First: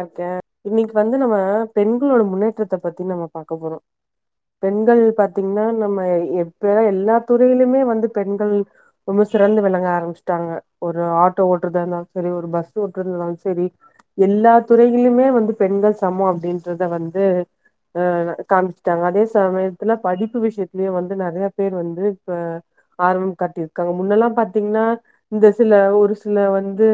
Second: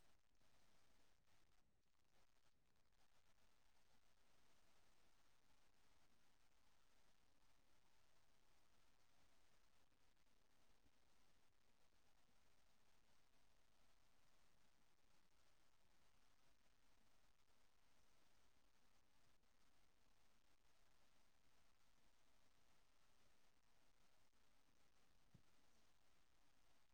அப்டியா இன்னிக்கு வந்து நம்ம பெண்களோட முன்னேற்றத்த பத்தி நம்ம பாக்க போறோ பெண்கள் பாத்தீங்ன்னா நம்ம எ எப்ப எல்லா துறையிலிமே வந்து பெண்கள் ரொம்ப சிறந்து விளங்க ஆரம்பிச்ட்டாங்க ஒரு ஆட்டோ ஓட்றதா இருந்தாலு செரி ஒரு பஸ் ஓட்றததந்தாலும் செரி எல்லா துறைகிள்லிமே வந்து பெண்கள் சமோ அப்டின்றத வந்து அ ந காம்ச்ட்டாங்க அதே சமயத்துல படிப்பு விஷ்யத்திலயு வந்து நறைய பேர் வந்து இப்ப ஆர்வம் காட்டிருக்காங் முன்னெல்லா பாத்தீங்ன்னா இந்த சில ஒரு சில வந்து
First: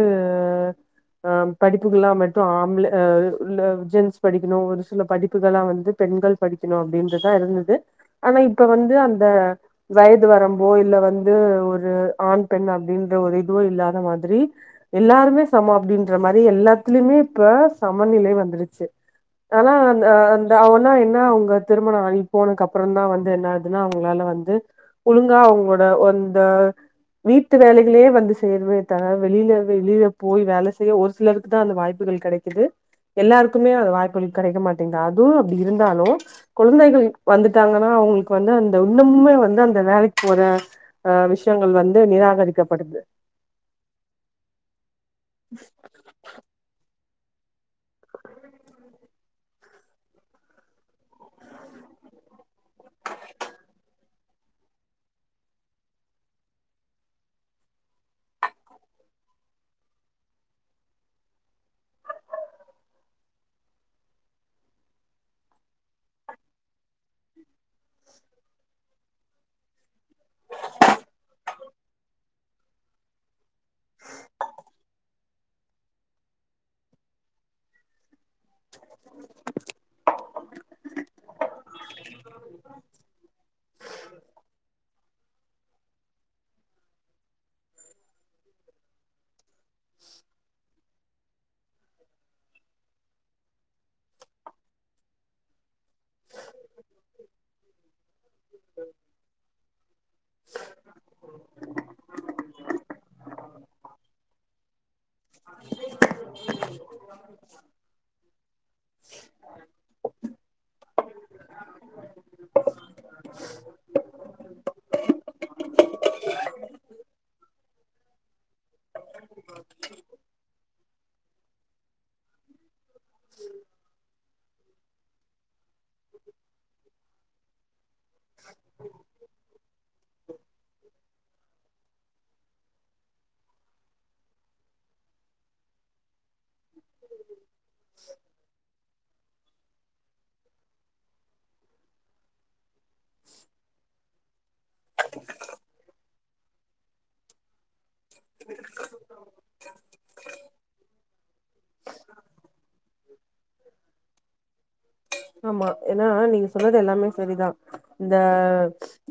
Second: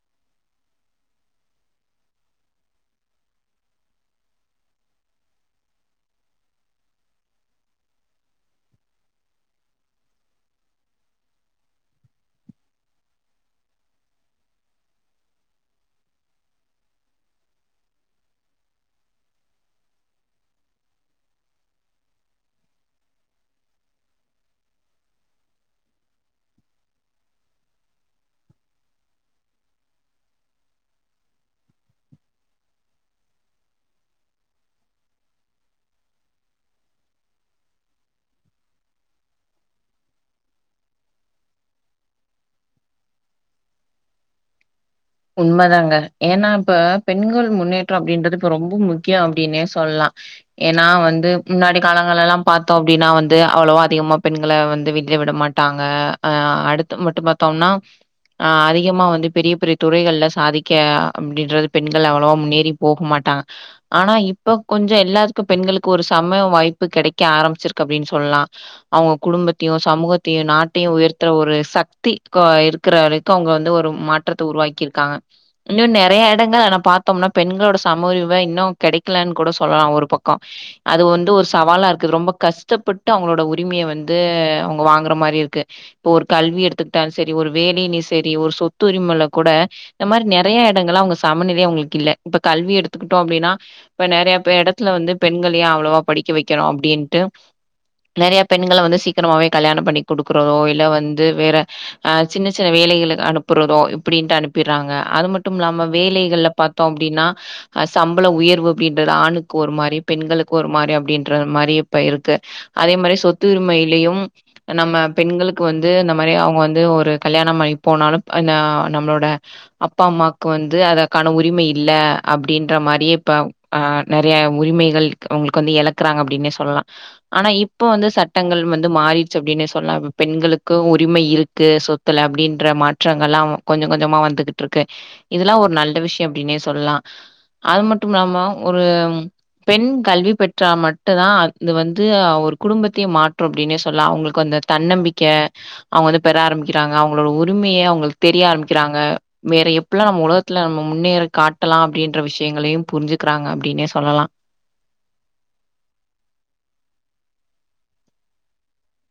அ படிப்புகள்லா மெ த்து ஆம்ளே அ ல்ல ஜென்ஸ் படிக்குணு ஒரு சில படிப்புகளா வந்து பெண்கள் படிக்குணு அப்டின்றதா இருந்துது ஆனா இப்ப வந்து அந்த வயது வரம்போ இல்ல வந்து ஒரு ஆண் பெண் அப்டின்ற ஒரு இதுவு இல்லாத மாதிரி எல்லாருமே சமோ அப்டின்ற மாரி எல்லாத்லிமே இப்ப சமநிலை வந்துருச்சு ஆனா அந் அந்த அவுனா என்னா அவுங்க திருமணோ அழிப்போன கப்புறந் தா வந்து என்ன ஆதுன்னா அவுங்ளால வந்து ஒழுங்கா அவுங்ளோட ஒந்த வீட்டு வேலைகளியே வந்து செய்யணுமே தர வெளியில வெளியில போய் வேல செய்ய ஒரு சிலருக்குத்தா அந்த வாய் ப்புகள் கெடைக்குது எல்லாருக்குமே அத வாய்ப்புகள் கெடைக்க மாட்டிங்குது அதுவு அப்டி இருந்தாலு குழந்தைகள் வந்துட்டாங்கனா அவுங்குளுக்கு வந்து அந்த இன்னமுமே வந்து அந்த வேலைக் போற அ விஷ்யங்கள் வந்து நிராகரிக்கப்படுது உண்ம தாங்க ஏன்னா இப்ப பெண்கள் முன்னேற்றோ அப்டின்றது இப்ப ரொம்ப முக்கியோ அப்டினே சொல்லா ஏன்னா வந்து முன்னாடி காலங்கள்லெல்லா பாத்தோ அப்டினா வந்து அவ்வளவா அதிகமா பெண்கள வந்து வீட்லே விட மாட்டாங்க அ அடுத்து மட்டும் பாத்தோம்னா அ அதிகமா வந்து பெரிய பெரிய துறைகள்ல சாதிக்க அப்டின்றது பெண்கள் அவ்வளவா முன்னேறி போக மாட்டாங்க ஆனா இப்ப கொஞ்சொ எல்லாத்துக்கு பெண்களுக்கு ஒரு சமய வாய்ப்பு கெடைக்க ஆரம்பிச்சிருக்கு அப்டின்னு சொல்லா அவங்க குடும்பத்தையு சமூகத்தையு நாட்டையு உயர்த்துற ஒரு சக்தி கோ இருக்குற வரைக்கொ அவங்க வந்து ஒரு மாற்றத்த உருவாக் கி இருக்காங்க இன்னு நெறைய எடங்கள்ல நா பாத்தோம்னா பெண்களோட சம உரிம இன்னு கெடைக்கலன்னு கூட சொல்லலா ஒரு பக்கொ அது வந்து ஒரு சவாலா இருக்கு ரொம்ப கஷ்டப்பட்டு அவங்களோட உரிமைய வந்து அவங்க வாங்குற ற மாரி இருக்கு இப்பொ ஒரு கல்வி எடுத்துக்கிட்டாலு செரி ஒரு வேலையிலயு செரி ஒரு சொத்துரிமல கூட இந்த மாரி நெறைய எடங்கள்ல அவங்க சமநிலை அவங்களுக்கு இல்ல இப்ப கல்வி எடுத்துக்குட்டோம அப்டின்னா இப்ப நெறைய பெ எடத்துல வந்து பெண்கள் யே அவ்வளவா படிக்க வைக்கணு அப்டின்ட்டு நெறைய பெண்கள வந்து சீக்கிரமாவே கல்யாண பண்ணி கொடுக்குறதோ இல்ல வந்து வேற ஆஹ் சின்ன சின்ன வேலைகளு அனுப்புறதோ அப்டின்டு அனுப்பிறாங்க அது மட்டும் இல்லாம வேலைகள்ல பாத்தோ அப்டின்னா அ சம்பள உயர்வு அப்டின்றது ஆணுக்கு ஒரு மாரி பெண்களுக்கு ஒரு மாரி அபடின்ற மாரி இப்ப இருக்கு அதே மாரி சொத்து உரிமையிலயும் நம்ம பெண்களுக்கு வந்து இந்த மாரி அவங்க வந்து ஒரு கல்யாணம் அயி போனாலும்ப் என்ன நம்மளோட அப்பா அம்மாக்கு வந்து அதக்கான உரிம இல்ல அப்டின்ற மாரியே இப்ப ஆஹ் நெறைய உரிமைகள் அவங்களுக்கு வந்து எழக்குறாங்க அப்டின்னே சொல்லா ஆனா இப் ப வந்து சட்டங்கள் வந்து மாறிடுச்சு அப்டின்னே ச் சொல்லா பெண்களுக்கு உரிமை இருக்கு சொத்துல அப்டின்ற மாற்றங்கள்லா கொஞ்சொ கொஞ்சமா வந்துகுட்ருக்கு இதுல்லா ஒரு நல்ல விஷ் ய அப்டின்னே சொல்லா அது மட்டும் இல்லாம ஒரு ம் பெண் கல்வி பெற்றா மட்டு தா அது வந்து ஒரு குடும்பத்தையே மாற்று அப்டின்னே சொல்லா அவங்களுக்கு அந்த தன்னம்பிக்க அவங்க வந்து பெற ஆரம்பிக்கிறாங்க அவங்களோட உரிமைய அவங்களுக் தெரிய ஆரம்பிக்கிறாங்க வேற எப்பல்லா நம்ம உலகத்துல நம்ம முன்னேற காட்டலா அப்டின்ற விஷயங்களையு புரிஞ்சுக்குறாங்க அப்டின்னே சொல்லலா ஆமா ஏனா நீங்க சொன்னது எல்லாமே சரிதா இந்த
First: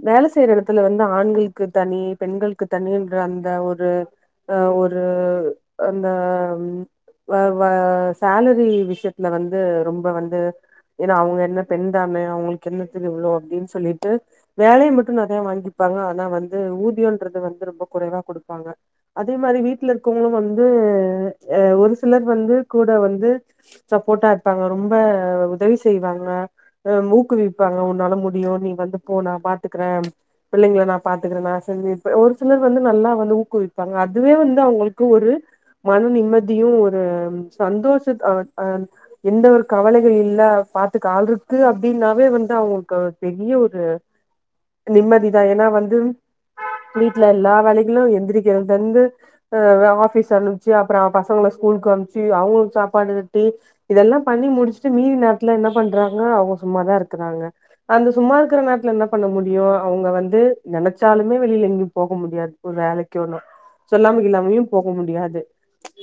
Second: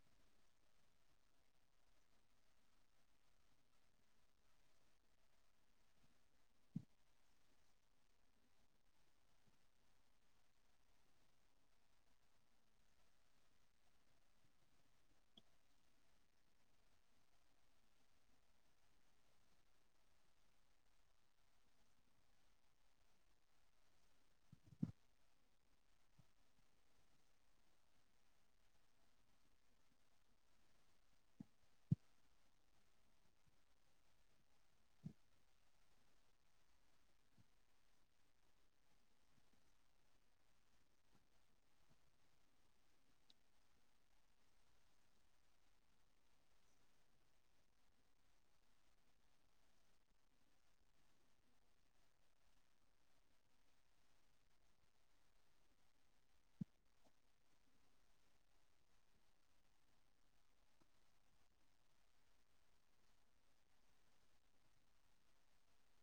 வேல செய்யற எடத்துல வந்து ஆண்களுக்கு தனி பெண்களுக்கு தனின்ற அந்த ஒரு அஹ் ஒரு அந்த ம் வ வா சோலரில் விஷ்யத்துல வந்து ரொம்ப வந்து எனா அவங்க என்ன பெண் தானே அவங்களுக்கு என்ன தெரியு இவ்ளோ அப்டின் சொல்லிட்டு வேலைய மட்டு நெறைய வாங்கிப்பாங்க ஆனா வந்து ஊதியொன்றது வந்து ரொம்ப கொறைவா குடுப்பாங்க அதே மாரி வீட்டுல இருக்கவங்களு வந்து அ ஒரு சிலர் வந்து கூட வந்து சப்போர்ட்டா இருப்பாங்க ரொம்ப உதவிச் செய்வாங்க உ ஊக்குவிப்பாங்க உன்னால முடியு நீ வந்து போ நா பாத்துக்குற பிள்ளைங்கல நா பாத்துக்குறே நா செஞ்சுத் ஒரு சிலர் வந்து நல்லா வந்து ஊக்குவிப்பாங்க அதுவே வந்து அவங்களுக்கு ஒரு மன நிம்மதியு ஒரு சந்தோஷத் அ ஆ எந்த ஒரு கவலைகள் இல்லா பாத்துக்கு ஆள்ருக்கு அப்டின்னாவே வந்து அவங்கக்கு பெரிய ஒரு நிம்மதிதா எனா வந்து வீட்டுல எல்லா வேலைகளு எந்திரிக்க தந்து அஹ் வ ஹாஃபீஸ் அனுப்புச்சு அப்புறொ பசங்கள ஸ்கூலுக்கு அனுப்ச்சு அவங்களுக் சாப்பாடு கட்டி இதெல்லா பண்ணி முடிச்ட்டு மீ நேர துல என்ன பண்றாங்க அவங்க சும்மாதா இருக்குறாங்க அந்த சும்மா இருக்குற நேரத்ல என்ன பண்ண முடியு அவங்க வந்து நெனச்சாலுமே வெளியில எங்கியு போக முடியாது ஒரு வேலைக்கு ஒன்னு சொல்லாம கில்லாமையு போக முடியாது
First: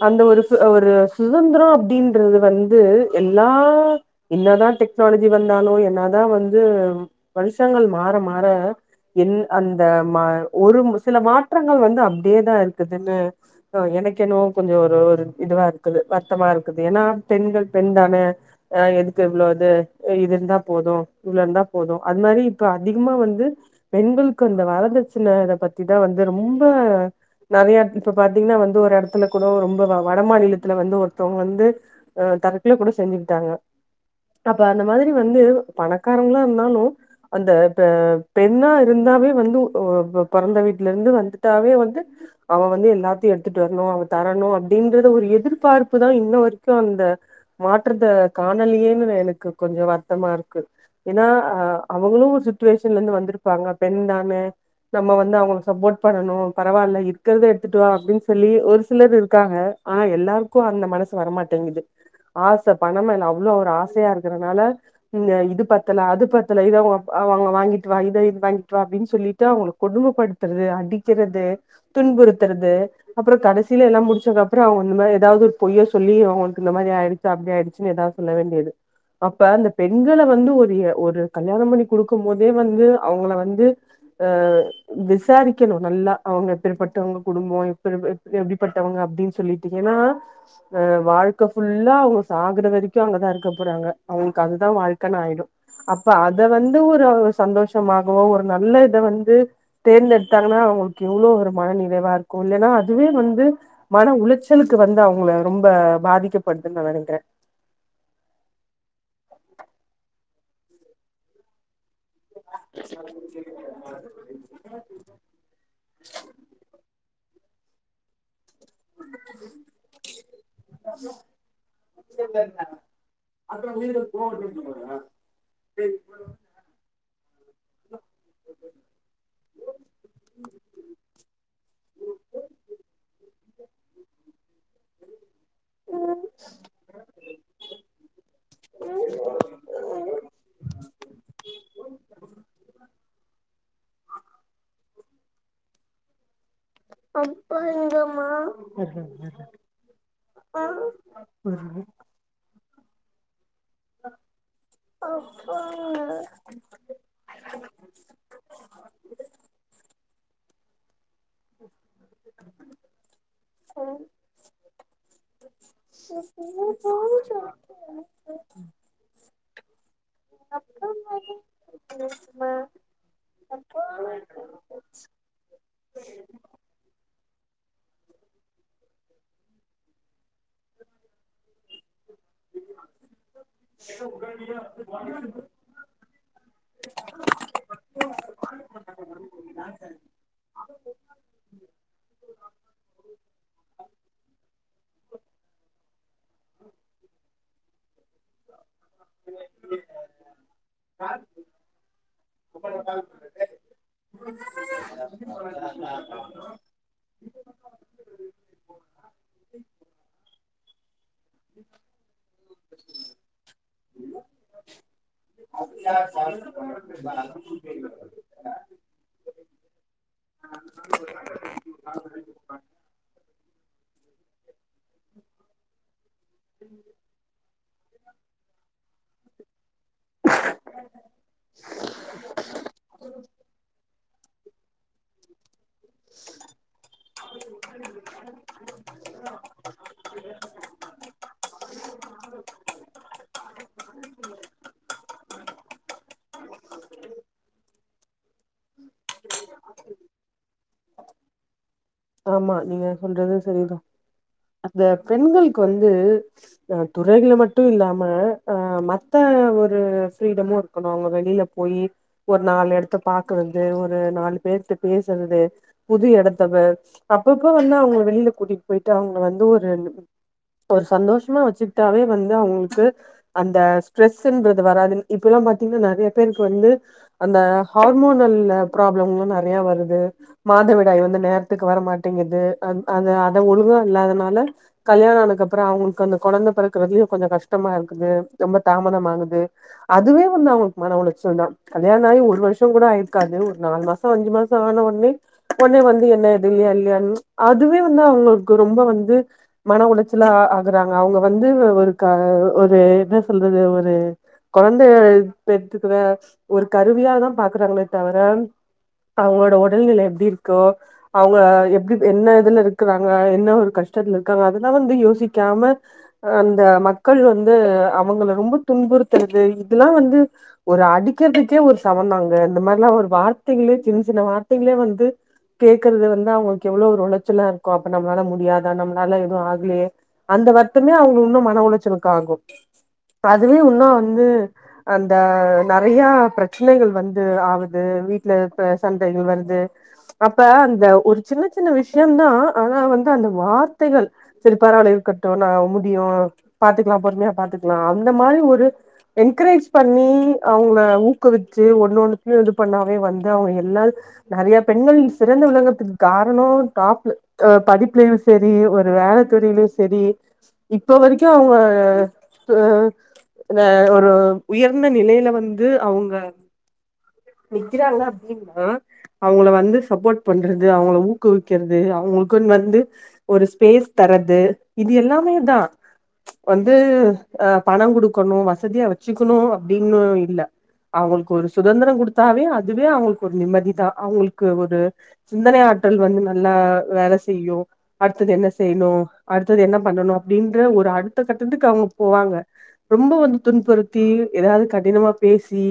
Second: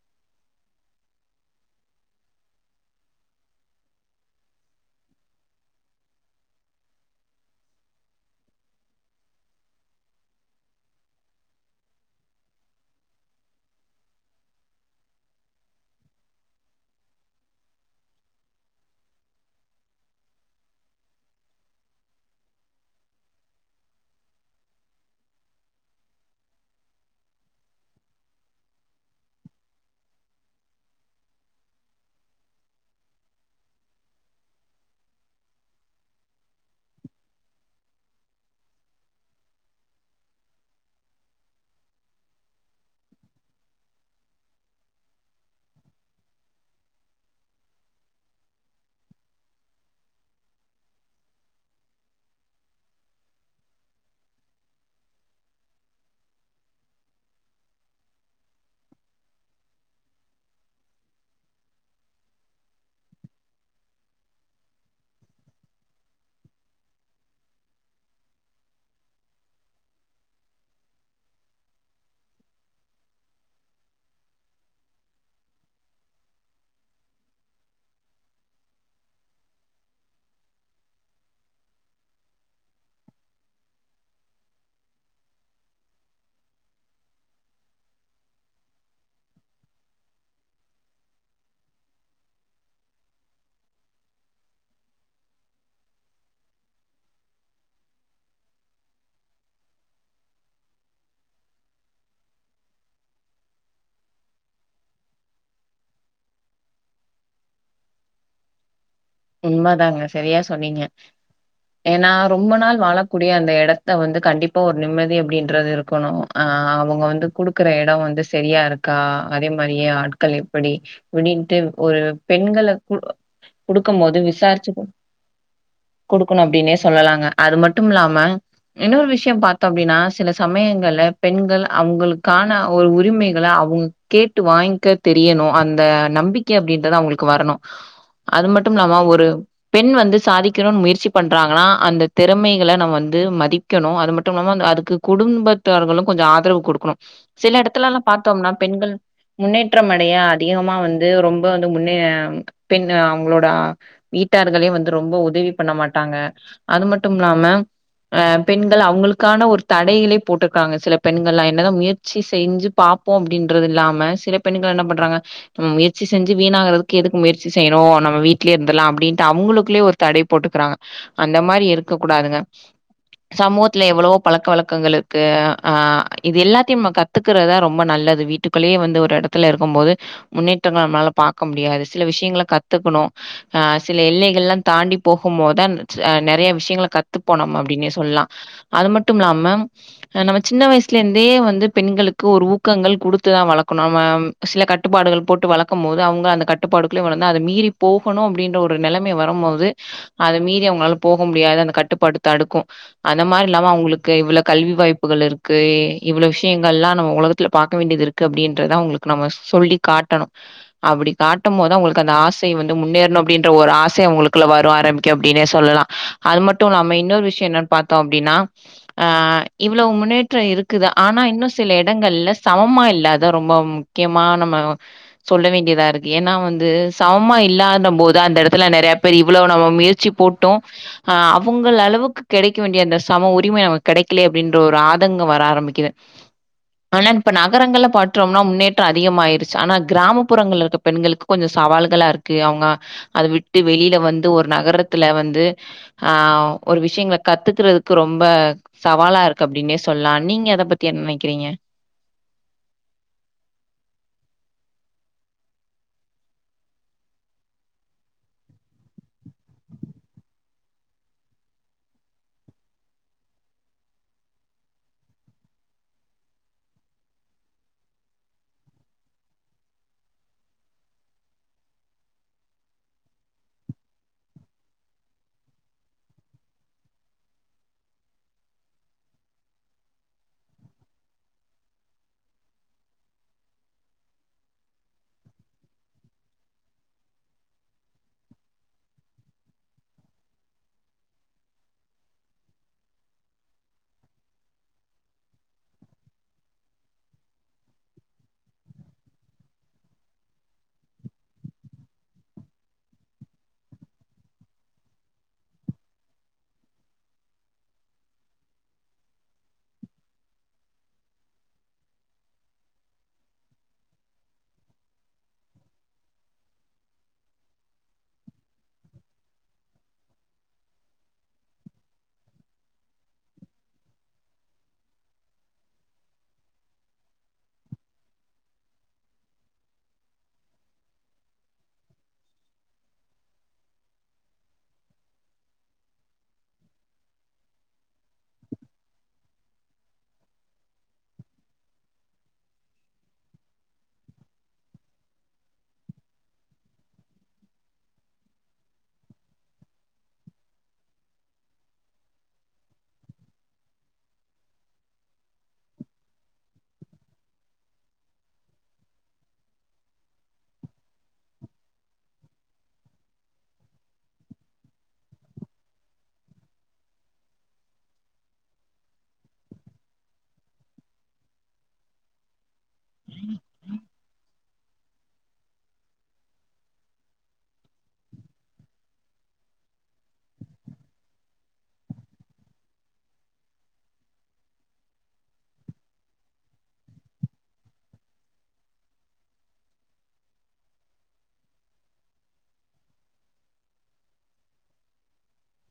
அந்த ஒரு ஃப் ஒரு சுதந்திரொ அப்டின்றது வந்து எல்லா என்னதா டெக்னாலஜி வந்தாலு என்ன தா வந்து வருஷங்கள் மாற மாற என் அந்த மா ஒரும் சில மாற்றங்கள் வந்து அப்டியேதா இருக்குதுன்னு அ எனக்கு என்னவோ கொஞ்சொ ஒரு ஒரு இதுவா இருக்குது வருத்தமா இருக்குது எனா பெண்கள் பெண் தானே அஹ் இது க்கு இவ்வள இது அ இது இருந்தா போது இவ்வளவு இருந்தா போது அது மாரி இப்ப அதிகமா வந்து பெண்களுக்கு அந்த வரதட்சின இத பத்திதா வந்து ரொம்ப நேறைய இப்பொ பாத்தீங்கன்னா வந்து ஒரு எடத்துல கூட ரொம்ப வ வட மாநிலத்துல வந்து ஒருத்தவங்க வந்து அஹ் தற்குல கூட செஞ்சுக்ட்டாங்க அப்ப அந்த மாதிரி வந்து பணக்காரங்லா இருந்தாலு அந்த இப்ப பெண்ணா இருந்தாவே வந்து ஓ இப்பொ பொறந்த வீட்ல இருந்து வந்துட்டாவே வந்து அவ வந்து எல்லாத்தையு எடுத்துட்டு வர்ணு அவ தரணு அப்டின்றத ஒரு எதிர்பார்ப்புதா இன்ன வரைக்கு அந்த மாற்றத்த காணலியே ன்னு எனக்கு கொஞ்சொ வர்த்தமா இருக்கு ஏனா ஆ அவுங்குளு சிட்வேஷன்ல இருந்து வந்துருப்பாங்க பெண் தானெ நம்ம வந்து அவுங்களுக்கு சப்போட் பண்ணணு பரவால்ல இருக்குறத எடுத்துட்டு வா அப்டின் சொல்லி ஒரு சிலர் இருக்காங்க ஆனா எல்லாருக்கு அந்த மனசு வரமாட்டேங்குது ஆச பணொமேல அவ்ளோ ஒர் ஆச் சையா இருக்குறனால இன்ன இது பத்தல அது பத்தல இது அவங்க அஹ் வ வ வாங்கிட்டு வா இது இது வாங்கிட்டு வா அப்டின் சொல்லிட்டு அவுங்கள கொடும படுத்துறது அடிக்குறது துன்புறுத்துறது அப்புறோ கடைசில எல்லா முடிச்சக்கப்புறோ அவுங்க அந்த மாரி ஏதாவது பொய்ய சொல்லி அவுங்களுக்கு இந்த மாரி ஆய்றுக்கு அப்டி ஆய்டுச்சுன்னு எதாவ் சொல்ல வேண்டியது அப்ப அந்த பெண்கள வந்து ஒரு எ ஒரு கல்யாணொ பண்ணி குடுக்கும் போதே வந்து அவுங்கள வந்து அஹ் விசாரிக்கணு நல்லா அவுங்க எப்பிடிப்பட்டவங்க குடும்போ எப்புடி எப் எப்டிப்பட்டவுங்க அப்டின் சொல்லிட்டு ஏனா வ வாழ்க்க ஃபுல்லா அவுங்க சாகுற வரிக்கு அங்கதா இருக்க போறாங்க அவுங்ளுக்கு அதுதா வாழ்க்கணு ஆயிடு அப்ப அத வந்து ஒரு அவுங்க சந்தோஷமாகவோ ஒரு நல்ல இத வந்து தேர்ந்தெடுத்தாங்கனா அவங்களுக்கு எவ்ளோ ஒரு மன நிறைவா இருக்கு இல்லேனா அதுவே வந்து மன உளைச்சலுக்கு வந்து அவுங்குள ரொம்ப பாதிக்கப்படுதுன் நா நெனைக்கிற உண்மதாங்க சரியா சொன்னீங்க ஏனா ரொம்ப நாள் வாழக்கூடிய அந்த எடத்த வந்து கண்டிப்பா ஒரு நிம்மதி அப்டின்றது இருக்கணு ஆஹ் அவுங்க வந்து குடுக்குற எடோ வந்து சரியா இரு க்கா அதே மாரியே ஆட்கள் எப்படி அப்டின்ட்டு ஒரு பெண்கள கு குடு க்கும் போது விசார்ச்சு கொ கொடுக்குணு அப்டின்னே சொல்லலாங்க அது மட்டும்மிலாம இன்னொரு விஷ்யொ பாத்தோ அப்டினா சில சமயங்கள்ல பெண்கள் அவுங்குளுக்கான ஒரு உரிமை கள அவுங் கேட்டு வாய்ங்க தெரியணு அந்த நம்பிக்க அப்டின்றது அவுங்ளுக்கு வரணு அது மட் இன்னாமா ஒரு பெண் வந்து சாதிக்கணுனு முயற்சி பண்றாங்கனா அந்த திறமைகள நம்ம வந்து மதிக்கணு அது மட்டும் இல்லாம அன் அதுக்கு குடும்பத்தார்களு கொஞ்ச ஆ உத்தரவு கொடுக்குணு செல எடத்துலலா பாத்தோம்னா பெண்கள் முன்னேற்றம் அடைய அதிகமா வந்து ரொம்ப வந்து முன்னே பின்ன அவுங்களோ டா வீட்டார்களே வந்து ரொம்ப உதவி பண்ண மாட்டாங்க அது மட்டும்மிலாம ஆ பெண்கள் அவுங்களுக்கான ஒரு தடைகிலே போட்டு காங்க சிலப் பெண்கள்லா என்னதா முயற்சி செஞ்சு பாப்போம் அப்டின்றது இல்லாம சில பெண்ணுங்கள் என்ன பண்றாங்க நம் முயற்சி செஞ்சு வீணாகறதுக்கு எதுக்கு முயற்சி செய்யணும் நம்ம வீ இர்ந்திர்லா அப்டீன்ட்டு அப் அவுங்குளுகுள்ளே ஒர் தடை போட்டுக்குறாங்க அந்த மாரி இருக்க கூடாதுங்க சமூகுத்துல எவ்வளவோ பழக்க வழக்கங்கள் இருக்கு ஆ இது எல்லாத்யும் ம கத் ஒத்துக்கறதா ரொம்ப நல்லது வீட்டுக்குள்ளே வந்து ஒரு எடத்துல இருக்கும் போது முன்னேற்றங்கள் நம்ளால பாக்க முடியாது சில விஷ்யங்கள கத்துகுணு ஆ சில எல்லைகள்லா தாண்டி போகும் போதான் ச்சு அ நெறைய விஷியங்கள கத்துப்போ நம்ம அப்டின்னே சொல்லா அது மட்டும்லாம அ நம்ம சின்ன வய்ஸ்ல இருந்தே வந்து பெண்களுக்கு ஒரு ஊக்கங்கள் குடுத்துதா வளக்கு நாம சில கட்டுப்பாடுகள் போட்டு வளக்குமோது அவுங்க அந்த கட்டுப்பாடுகுளே வளந்தா அத மீறி போகணு அப்டின்ற ஒரு நெலைமை வருமோது அத மீறி அவுங்ளால போகும் முடியாது அந்த கட்டுப்பாடு தடுக்கு அந்த மாரி இல்லாம அவுங்ளுக்கு இவ்ள கல்வி வாய்ப்புகள் இருக்கு இவ்ளோ விஷியங்ளா நம்ம உலகத்துல பாக்க வேண்டிது இருக்கு அப்டின்றத அவுங்ளுக்கு நம்ம சொல்லி காட்டணு அப்புடி காட்டுமோது அவங்களுக்கு அந்த ஆஸ் சே வந்து முன்னேர்னு அப்டின்ற ஒரு ஆச உங்களுக்குள்ள வரு ஆரமிக்கு அப்டினே சொல்லலா அது மட்டுலாம இன்னொரு விஷ்யோ என்ன பாத்தோ அப்டினா ஆ இவுளோ முன்னேற்றோ இருக்குது ஆனா இன்னு சில எடங்கள்ல சமமா இல்லாதா ரொம்ப முக்யமா ஆ நம்ம சொல்ல வேண்டியதா இரு ஏன்னா வந்து இல்லந்த போது அந்த எடத்துல நெறைய பேர் இவ்வளவு நம்ம முயற்சி போட்டோ ஹ அவங்கலளவுக்கு கெடக்க வேண்டிய அந்த சம உரிமை நமக்கு கெடை க்ளே அப்டின்ற ஒரு ஆதங்கம் வர ஆரம்பிக் கிது ஆனா இப்ப நகரங்கள்ள பற்றோம்னா முன்னேற்ற அதிகமாயிருச்சு ஆனா கிராமப்புறங்கள்ள இருக்க பெண்களுக்கு கொஞ்ச சவால்களாயிருக்கு அவங்க அத விட்டு வெளியில வந்து ஒரு நகரத்துல வந்து ஆ ஒரு விஷயங்கள கத்துக்கிற கிறதுக்கு ரொம் ரொம்ப சவாலாயிருக்கு அப்டின்னே சொல்லா நீங்க அத பத்தி என்ன நெனக்கிறீங்க ஆமா நீங்க சொல்றது சரிதா அந்த பெண்களுக்கு வந்து அ துறைகளு மட்டு இல்லாம அ மத்த ஒரு ஃப்ரீடமு இருக்கணு அவங்க வெளியில போயி ஒரு நாலு எடத்த பாத் க்கு வந்து ஒரு நாலு பேர்ட பேசுறது புது எடத்த அப்ப அப்பப்ப வந்து அவங்க வெளியில கூட்டிட் போய்ட்டு அவங்க வந்து ஒரு ஒரு சந்தோஷமா வச்சிட்டாவே வந்து அவங்களுக்கு அந்த ஸ்ட்ரெஸ்ன்றது வராது இப்ப எல்லா பாத்தீங்ன்னா நெறைய பேருக்கு வந்து அந்த ஹ ஹீமோனல்ல ப்ராப்ளம் நெறைய வருது மாதவிடாய் வந்து நேரத்துக்கு வர மாட்டேங்குது அந் அத அத ஒழுங்கா இல்லாதனால கல்யாணா னக்கப்புறோ அவங்களுக்கு அந்த கொழந்த பிறக்கறதுலயு கொஞ்சோ கஷ்டமா இருக்குது ரொம்ப தாமதம் ஆகுது அதுவே வந்து அவங்களுக்கு மன உளைச்சல் தான் கல்யாண ஆகி ஒரு வருஷம் சோ கூட ஆயிருக்காது ஒரு நாலு மாசோ அஞ்சு மாசோ ஆன உட்னே உட்னே வந்து என்னது இல்லையா இல்லையானு ச்சு அதுவே வந்து அவங்களுக்கு ரொம்ப வந்து மன உளச்சலா ஆ ஆகுறாங்க அவங்க வந்து ஒருக்கா ஒரு என்ன சொல்றது ஒரு கொழந்தயவே பெத்துக்குவ ஒரு கருவியா தா பாக் க்கிறாங்களே தவர அவங்களோட உடல்நிலை எப்டி இருக்கோ அவங்க எப்படி என்ன இதுல இருக்குறாங்க என்ன ஒரு கஷ்டத்துலயிருக்காங்க அதெல்லா வந்து யோசிக்காம அந்த மக்கள் வந்து அவங்கள ரொம்ப துன்புறுத்துறது இதெல்லா வந்து ஒரு அடிக்கிறதுக்கே ஒரு சமந்தாங் து இந்த மாரிலா ஒரு வார்த்தைகளே சின்ன சின்ன வார்த்தைகளே வந்து கேக்கறத வந்து அவங்களுக்கு எவ்ளோ ஒரு உளைச்சலா ருக்கு அப்ப நம்மளால முடியாதா நம்மளால எதுவு ஆகலையே அந்த வருத்தமே அவங்கள இன்னு மன ஒளச்சலுக்கு ஆகு அதுவே உன்னு வந்து அந்த நெறையா பிரச்சனைகள் வந்து து ஆகுது வீட்ல பெ சண்டைகள் வருது அப்ப அந்த ஒரு சின்ன சின்ன விஷ்யந்தா ஆனா வந்து அந்த வார்த்தைகள் சரி பரவால இருக்கட்டு நா முடியு பாத்துக்கலா பொறுமையா பாத்துக்கலா அந்த மாரி ஒரு என்கரேஜ் பண்ணி அவங்கள ஊக்குவிச்சு ஒ ஒன்னொன்த்தயு இது பண்ணாவே வந்து அவங்க எல்லா நெறைய பெண்கள் சிறந்து விளங்கறத்துக்கு காரணோ டாப்பு அ படிப்புலயு சரி ஒரு வேல துறையிலயு சரி இப்போ வரைக்கு அவங்க அ வெ ஒரு உயர்ந்த நிலையில வந்து அவுங்க நிக்கிறாங்க அப்டின்னா அவங்கள வந்து சப்போட் பண்றது அவங்கள ஊக்குவிக்கிறது அவங்களுக்குன்னு வந் ந்து ஒரு ஸ்பேஸ் தரது இது எல்லாமேதா வந்து அ பணம் குடுக்கணு வசதியா வச்சுக்கணு அப்டின்னு இல்ல அவங்களுக்கு ஒரு சுதந்திரொ குடுத்தாவே அதுவே அவங்களுக்கு ஒரு நிம்மதிதா அவங்களுக்கு ஒரு சிந்தனை ஆற்றல் வந்து நல்லா வேல செய்யு அடுத்தது என்ன செய்ணு அடுத்தது என்ன பண்ணணு அப்டின்ற ஒரு அடுத்த கட்டத்துக்கு அவங்க போவாங்க ரொம்ப வந்து துன்புறுத்தி எதயாவ்து கடினமா பேசி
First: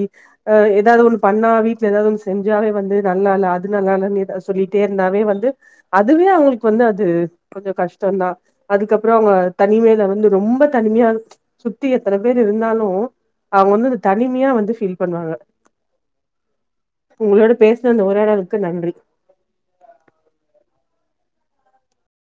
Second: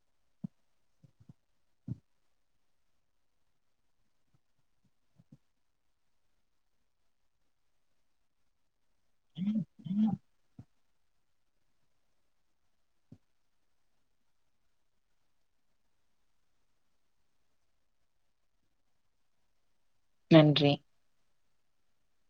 அ எதாவ்து ஒன்னு பண்ணா வீட்ல எதாவ்து ஒன்னு செஞ்சாவே வந்து நல்லால அது நல்லாலன்னு எதா சொல்லிட்டே இருந்தாவே வந்து அதுவே அவங்களுக்கு வந்து அது கொஞ்சொ கஷ்டந்தா அதுக்கப்பறொ அவங்க தனிமைல வந்து ரொம்ப தனிமையா சுத்தி எத்தன பேர் இருந்தாலு அவங்க வந்து இந்த தனிமையா வந்து ஃபீல் பண்ணுவாங்க உங்களோட பேசுன இந்த உரையாடலுக்கு நன்றி நன்றி